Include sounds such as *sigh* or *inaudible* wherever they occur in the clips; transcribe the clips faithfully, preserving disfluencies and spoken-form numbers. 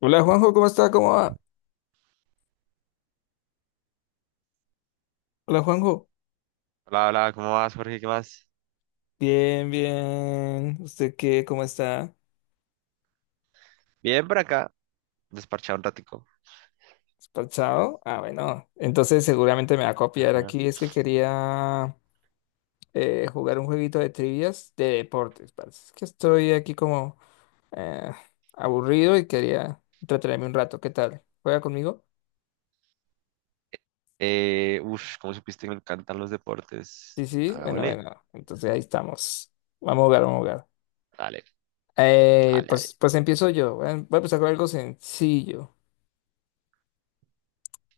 Hola Juanjo, ¿cómo está? ¿Cómo va? Hola Juanjo. Hola, hola, ¿cómo vas, Jorge? ¿Qué más? Bien, bien. ¿Usted qué? ¿Cómo está? Bien por acá, desparchado un ratico. ¿Despachado? Ah, bueno. Entonces seguramente me va a copiar Ajá. aquí. Es que quería eh, jugar un jueguito de trivias de deportes, parce. Es que estoy aquí como eh, aburrido y quería entretenerme un rato. ¿Qué tal? ¿Juega conmigo? Eh, uf, ¿cómo supiste que me encantan los deportes? Sí, sí. Bueno, Hagámosle. bueno. Entonces ahí estamos. Vamos a jugar, vamos a jugar. Dale, Eh, dale, dale. pues, pues empiezo yo. Voy a voy a empezar con algo sencillo.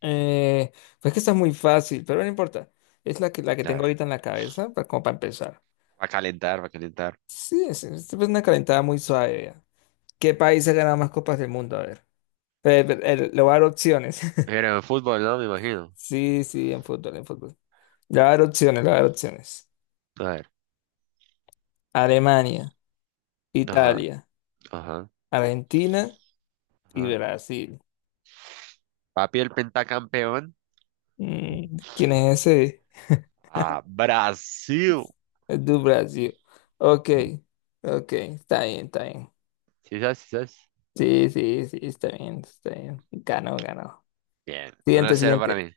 Eh, pues que está muy fácil, pero no importa. Es la que, la que A tengo ver, ahorita en la cabeza, pa- como para empezar. va a calentar, va a calentar. Sí, es, es una calentada muy suave, ya. ¿Qué país ha ganado más copas del mundo? A ver. Eh, eh, eh, le voy a dar opciones. *laughs* Pero en fútbol, ¿no? Me imagino. Sí, sí, en fútbol, en fútbol. Le voy a dar opciones, le voy a dar opciones. A ver, Alemania, ajá, Italia, ajá, Argentina y ajá. Brasil. Papi, el pentacampeón. Mm, ¿quién es ese? Ah, Brasil. Es de Brasil. Ok, ok, está bien, está bien. ¿Sí sabes? ¿Sí sabes? Sí, sí, sí, está bien, está bien. Ganó, ganó. Bien, uno a Siguiente, cero para siguiente. mí.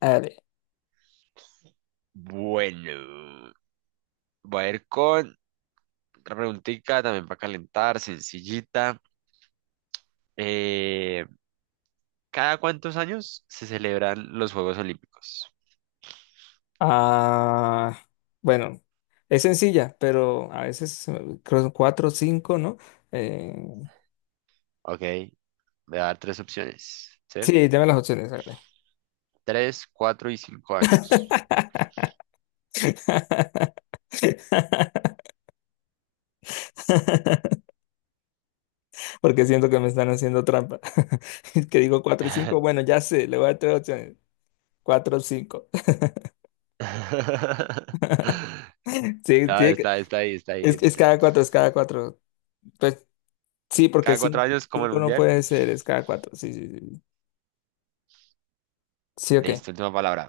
Dale. Bueno, voy a ir con otra preguntica también para calentar, sencillita. Eh, ¿Cada cuántos años se celebran los Juegos Olímpicos? Ah, bueno, es sencilla, pero a veces se me- creo que son cuatro o cinco, ¿no? Eh, Ok, voy a dar tres opciones, ¿sí? sí, dame las opciones, dale. Tres, cuatro y cinco años. *laughs* Porque siento que me están haciendo trampa. *laughs* Es que digo cuatro y cinco. Bueno, ya sé, le voy a dar tres opciones. Cuatro o cinco. *laughs* *laughs* Sí, Está, tiene que- está, está ahí, está ahí. es, es Ent- cada cuatro, es cada cuatro. Pues sí, porque Cada cuatro años como el cinco no mundial. puede ser, es cada cuatro. Sí, sí, sí. Sí, ok. Listo, última palabra.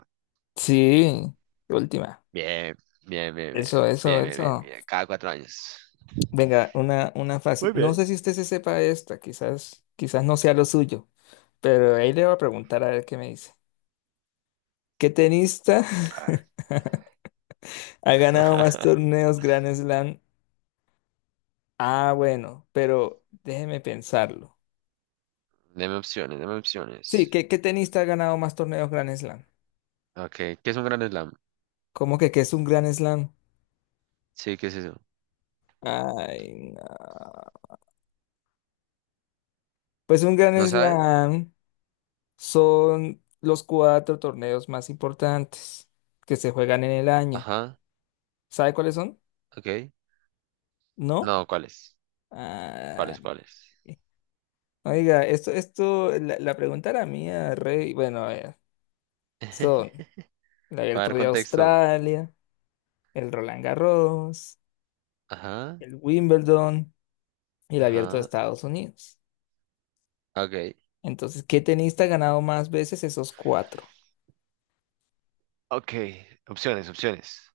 Sí, última. Bien, bien, bien, bien, Eso, eso, bien, bien, bien, eso. bien. Cada cuatro años. Venga, una, una fácil. Muy No bien. sé si usted se sepa esta, quizás, quizás no sea lo suyo, pero ahí le voy a preguntar a ver qué me dice. ¿Qué tenista A ver. *laughs* ha ganado más *laughs* torneos Grand Slam? Ah, bueno, pero déjeme pensarlo. Deme opciones, deme Sí, opciones. ¿qué, qué tenista ha ganado más torneos Grand Slam? Ok, ¿qué es un gran slam? ¿Cómo que qué es un Grand Slam? Sí, ¿qué es eso? Ay, no. Pues un Grand ¿No sabe? Slam. Son los cuatro torneos más importantes que se juegan en el año. Ajá, ¿Sabe cuáles son? ok. ¿No? No, ¿cuál es? ¿Cuál Ah, es, cuál es? oiga, esto, esto, la, la pregunta era mía, Rey. Bueno, a ver, *laughs* son el Para Abierto dar de contexto. Australia, el Roland Garros, Ajá, el Wimbledon y el Abierto de ajá, Estados Unidos. ok, Entonces, ¿qué tenista ha ganado más veces esos cuatro? Ok, opciones, opciones.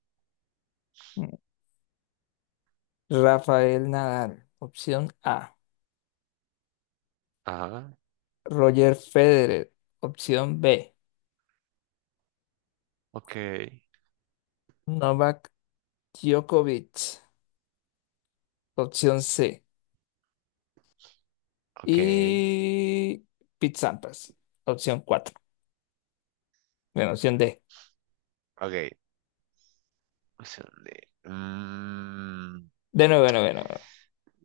Mm. Rafael Nadal, opción A. Ajá, Roger Federer, opción B. ok, Novak Djokovic, opción C. Ok, Y Pete Sampras, opción cuatro. Bueno, opción D. ok. Opción de- mm, De nuevo, de nuevo, de nuevo.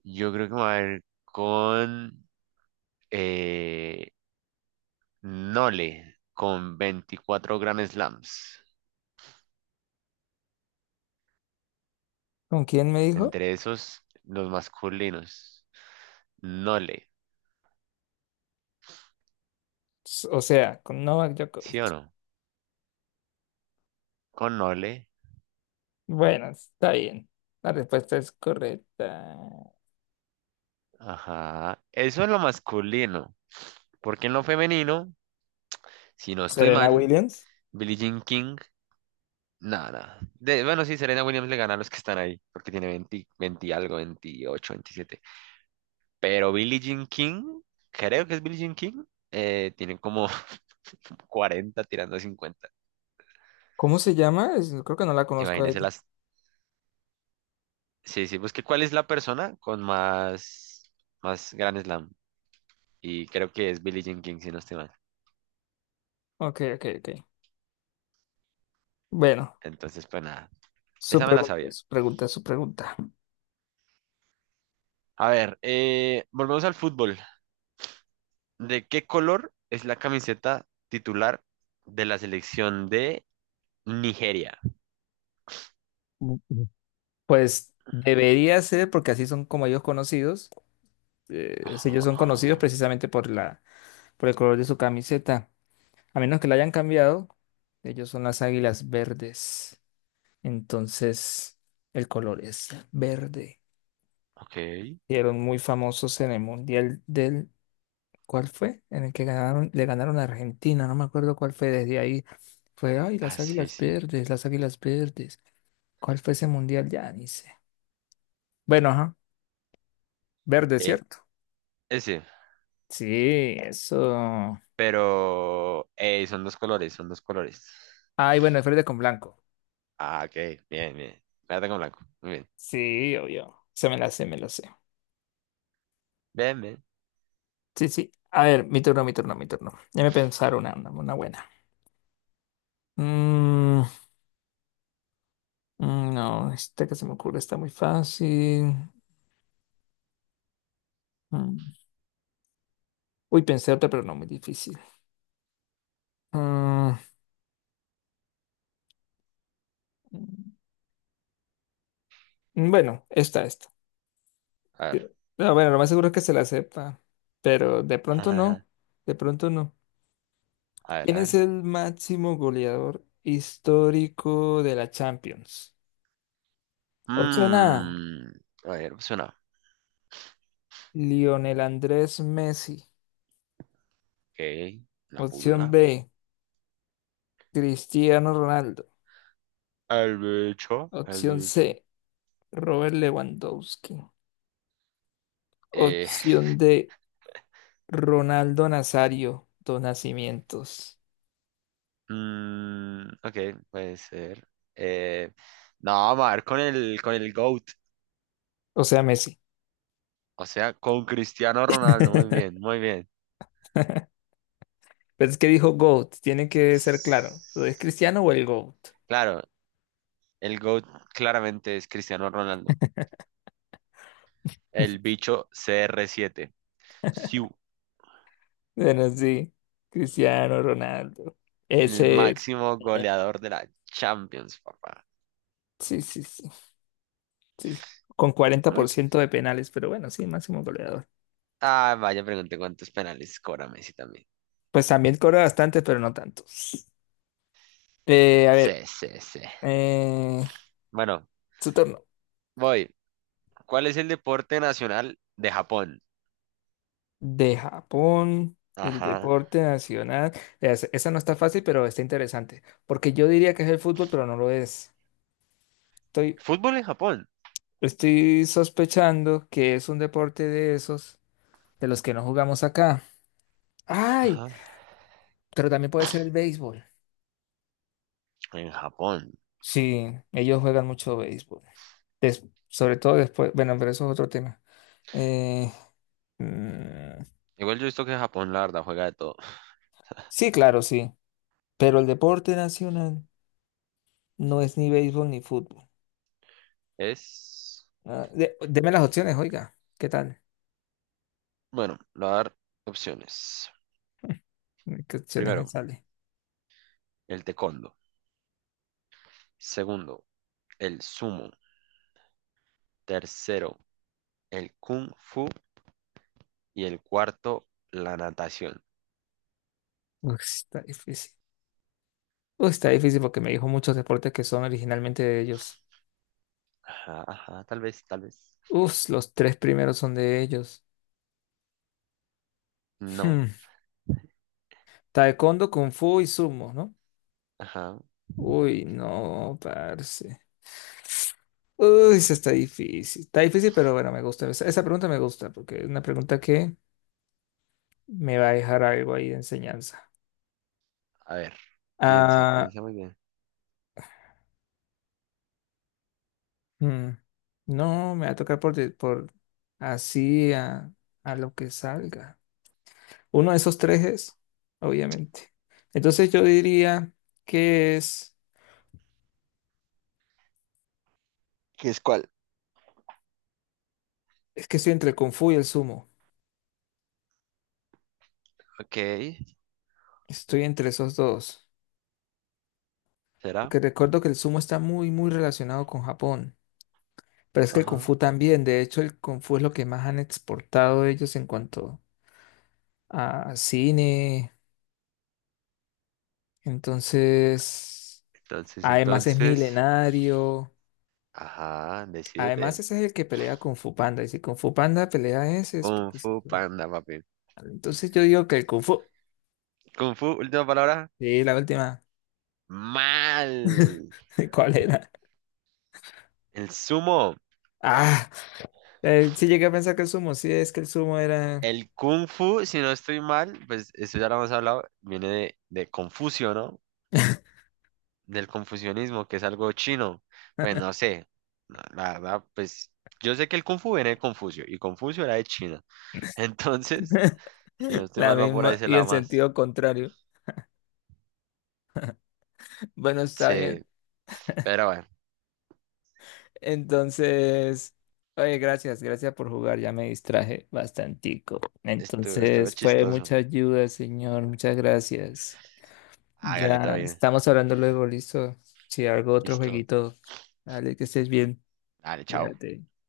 yo creo que me voy a ir con eh, Nole, con veinticuatro Grand Slams. ¿Con quién me dijo? Entre esos, los masculinos. Nole, S- O sea, con Novak ¿sí Djokovic. o no? Con Nole. Bueno, está bien. La respuesta es correcta. Ajá. Eso es lo masculino. Porque en lo femenino, si no estoy Serena mal, Williams. Billie Jean King, nada. De, bueno, sí, Serena Williams le gana a los que están ahí, porque tiene veinte, veinte y algo, veintiocho, veintisiete. Pero Billie Jean King, creo que es Billie Jean King, eh, tiene como *laughs* cuarenta tirando a cincuenta. ¿Cómo se llama? Es- Creo que no la conozco a Imagínense ella. las... Sí, sí, busqué cuál es la persona con más, más Grand Slam. Y creo que es Billie Jean King, si no estoy mal. Ok, ok, ok. Bueno, Entonces, pues nada, su esa me la pregunta, sabía. su pregunta, su pregunta. A ver, eh, volvemos al fútbol. ¿De qué color es la camiseta titular de la selección de Nigeria? Mm, mm. Pues debería ser, porque así son como ellos conocidos, eh, si Ajá, ellos son conocidos ajá. precisamente por la, por el color de su camiseta. A menos que la hayan cambiado, ellos son las águilas verdes. Entonces, el color es verde. Ok. Fueron muy famosos en el Mundial del... ¿Cuál fue? En el que ganaron, le ganaron a Argentina, no me acuerdo cuál fue. Desde ahí fue, ay, Ah, las sí, águilas sí. verdes, las águilas verdes. ¿Cuál fue ese Mundial? Ya ni sé. Bueno, ajá, verde, Eh, ¿cierto? ese. Sí, eso. Pero eh, son dos colores, son dos colores. Ay, bueno, es verde con blanco. Ah, ok. Bien, bien. Verde con blanco. Muy bien. Sí, obvio. Se me la sé, me la sé. Bien, bien. Sí, sí. A ver, mi turno, mi turno, mi turno. Déjame pensar una, una, una buena. Mm, mm, no, esta que se me ocurre está muy fácil. Mm. Uy, pensé otra, pero no muy difícil. Mm, mm, bueno, esta, esta. A ver. Eh, no, bueno, lo más seguro es que se la sepa, pero de pronto no. *laughs* De pronto no. A ver, ¿Quién a es ver. el máximo goleador histórico de la Champions? Opción A, Mm, a ver, pues una. Lionel Andrés Messi. Ok. Una Opción pulga. B, Cristiano Ronaldo. El bicho. El Opción bicho. C, Robert Lewandowski. Eh, Opción D, Ronaldo Nazario dos Nacimientos. *laughs* mm, ok, puede ser. Eh, no, vamos a ver con el, con el GOAT. O sea, Messi. O sea, con Cristiano Ronaldo, muy bien, *laughs* muy bien. Pero es que dijo GOAT, tiene que ser claro. ¿Lo es Cristiano o el GOAT? Claro, el GOAT claramente es Cristiano Ronaldo, el bicho C R siete. Siu, Bueno, sí, Cristiano Ronaldo. el Ese es. máximo Eh, goleador de la Champions, papá. Sí, sí, sí, sí. Con cuarenta por Bueno. ciento de penales, pero bueno, sí, máximo goleador. Ah, vaya, pregunté cuántos penales cobra Messi también. Pues también cobra bastante, pero no tantos. Eh, a Sí, ver, sí, sí. Eh, Bueno, su turno. voy. ¿Cuál es el deporte nacional de Japón? De Japón, el Ajá. deporte nacional. Es- esa no está fácil, pero está interesante. Porque yo diría que es el fútbol, pero no lo es. Estoy, Fútbol en Japón. estoy sospechando que es un deporte de esos, de los que no jugamos acá. ¡Ay! Ajá. Pero también puede ser el béisbol. En Japón. Sí, ellos juegan mucho béisbol. Des- sobre todo después. Bueno, pero eso es otro tema. Eh, mm, Igual yo he visto que Japón, la verdad, juega de todo. sí, claro, sí. Pero el deporte nacional no es ni béisbol ni fútbol. Es. Ah, de- deme las opciones, oiga. ¿Qué tal? Bueno, le voy a dar opciones. *laughs* ¿Qué opciones me Primero, sale? el taekwondo. Segundo, el sumo. Tercero, el kung fu. Y el cuarto, la natación. Uf, está difícil. Uf, está difícil porque me dijo muchos deportes que son originalmente de ellos. Ajá, ajá, tal vez, tal vez. Uf, los tres primeros son de ellos. Hmm, No, Taekwondo, Kung Fu y Sumo, ¿no? ajá. Uy, no, parce. Uy, eso está difícil. Está difícil, pero bueno, me gusta. Esa, esa pregunta me gusta porque es una pregunta que me va a dejar algo ahí de enseñanza. A ver, piensa, Ah. piensa muy bien. Mm, no, me va a tocar por, de- por así a, a lo que salga. Uno de esos tres es, obviamente. Entonces yo diría que es, ¿Qué es cuál? es que estoy entre el Kung Fu y el Sumo. Ok, Estoy entre esos dos. será. Porque recuerdo que el Sumo está muy, muy relacionado con Japón. Pero es que el Kung Ajá. Fu también. De hecho, el Kung Fu es lo que más han exportado ellos en cuanto a cine. Entonces, Entonces, además es entonces, milenario. ajá, Además, decídete. ese es el que pelea con Fu Panda. Y si Kung Fu Panda pelea ese, es Kung porque Fu se fue. Panda, papi. Entonces yo digo que el Kung Fu. Kung Fu, última palabra. Sí, la última. Mal. *laughs* ¿Cuál era? El sumo. Ah, eh, sí llegué a pensar que el sumo. Sí, es que el sumo era El Kung Fu, si no estoy mal, pues esto ya lo hemos hablado, viene de, de Confucio, ¿no? Del confucianismo, que es algo chino. Pues no sé, la la verdad, pues yo sé que el Kung Fu viene de Confucio y Confucio era de China. *laughs* Entonces, *laughs* si no estoy la mal, va por ahí misma ese y en lado más. sentido contrario. Bueno, está Sí, bien. pero bueno, Entonces, oye, gracias, gracias por jugar. Ya me distraje bastantico. estuvo, estuvo Entonces, fue chistoso. mucha ayuda, señor. Muchas gracias. Hágale, todo Ya bien. estamos hablando luego, listo. Si algo, otro Listo. jueguito. Dale, que estés bien. Dale, chao. Fíjate.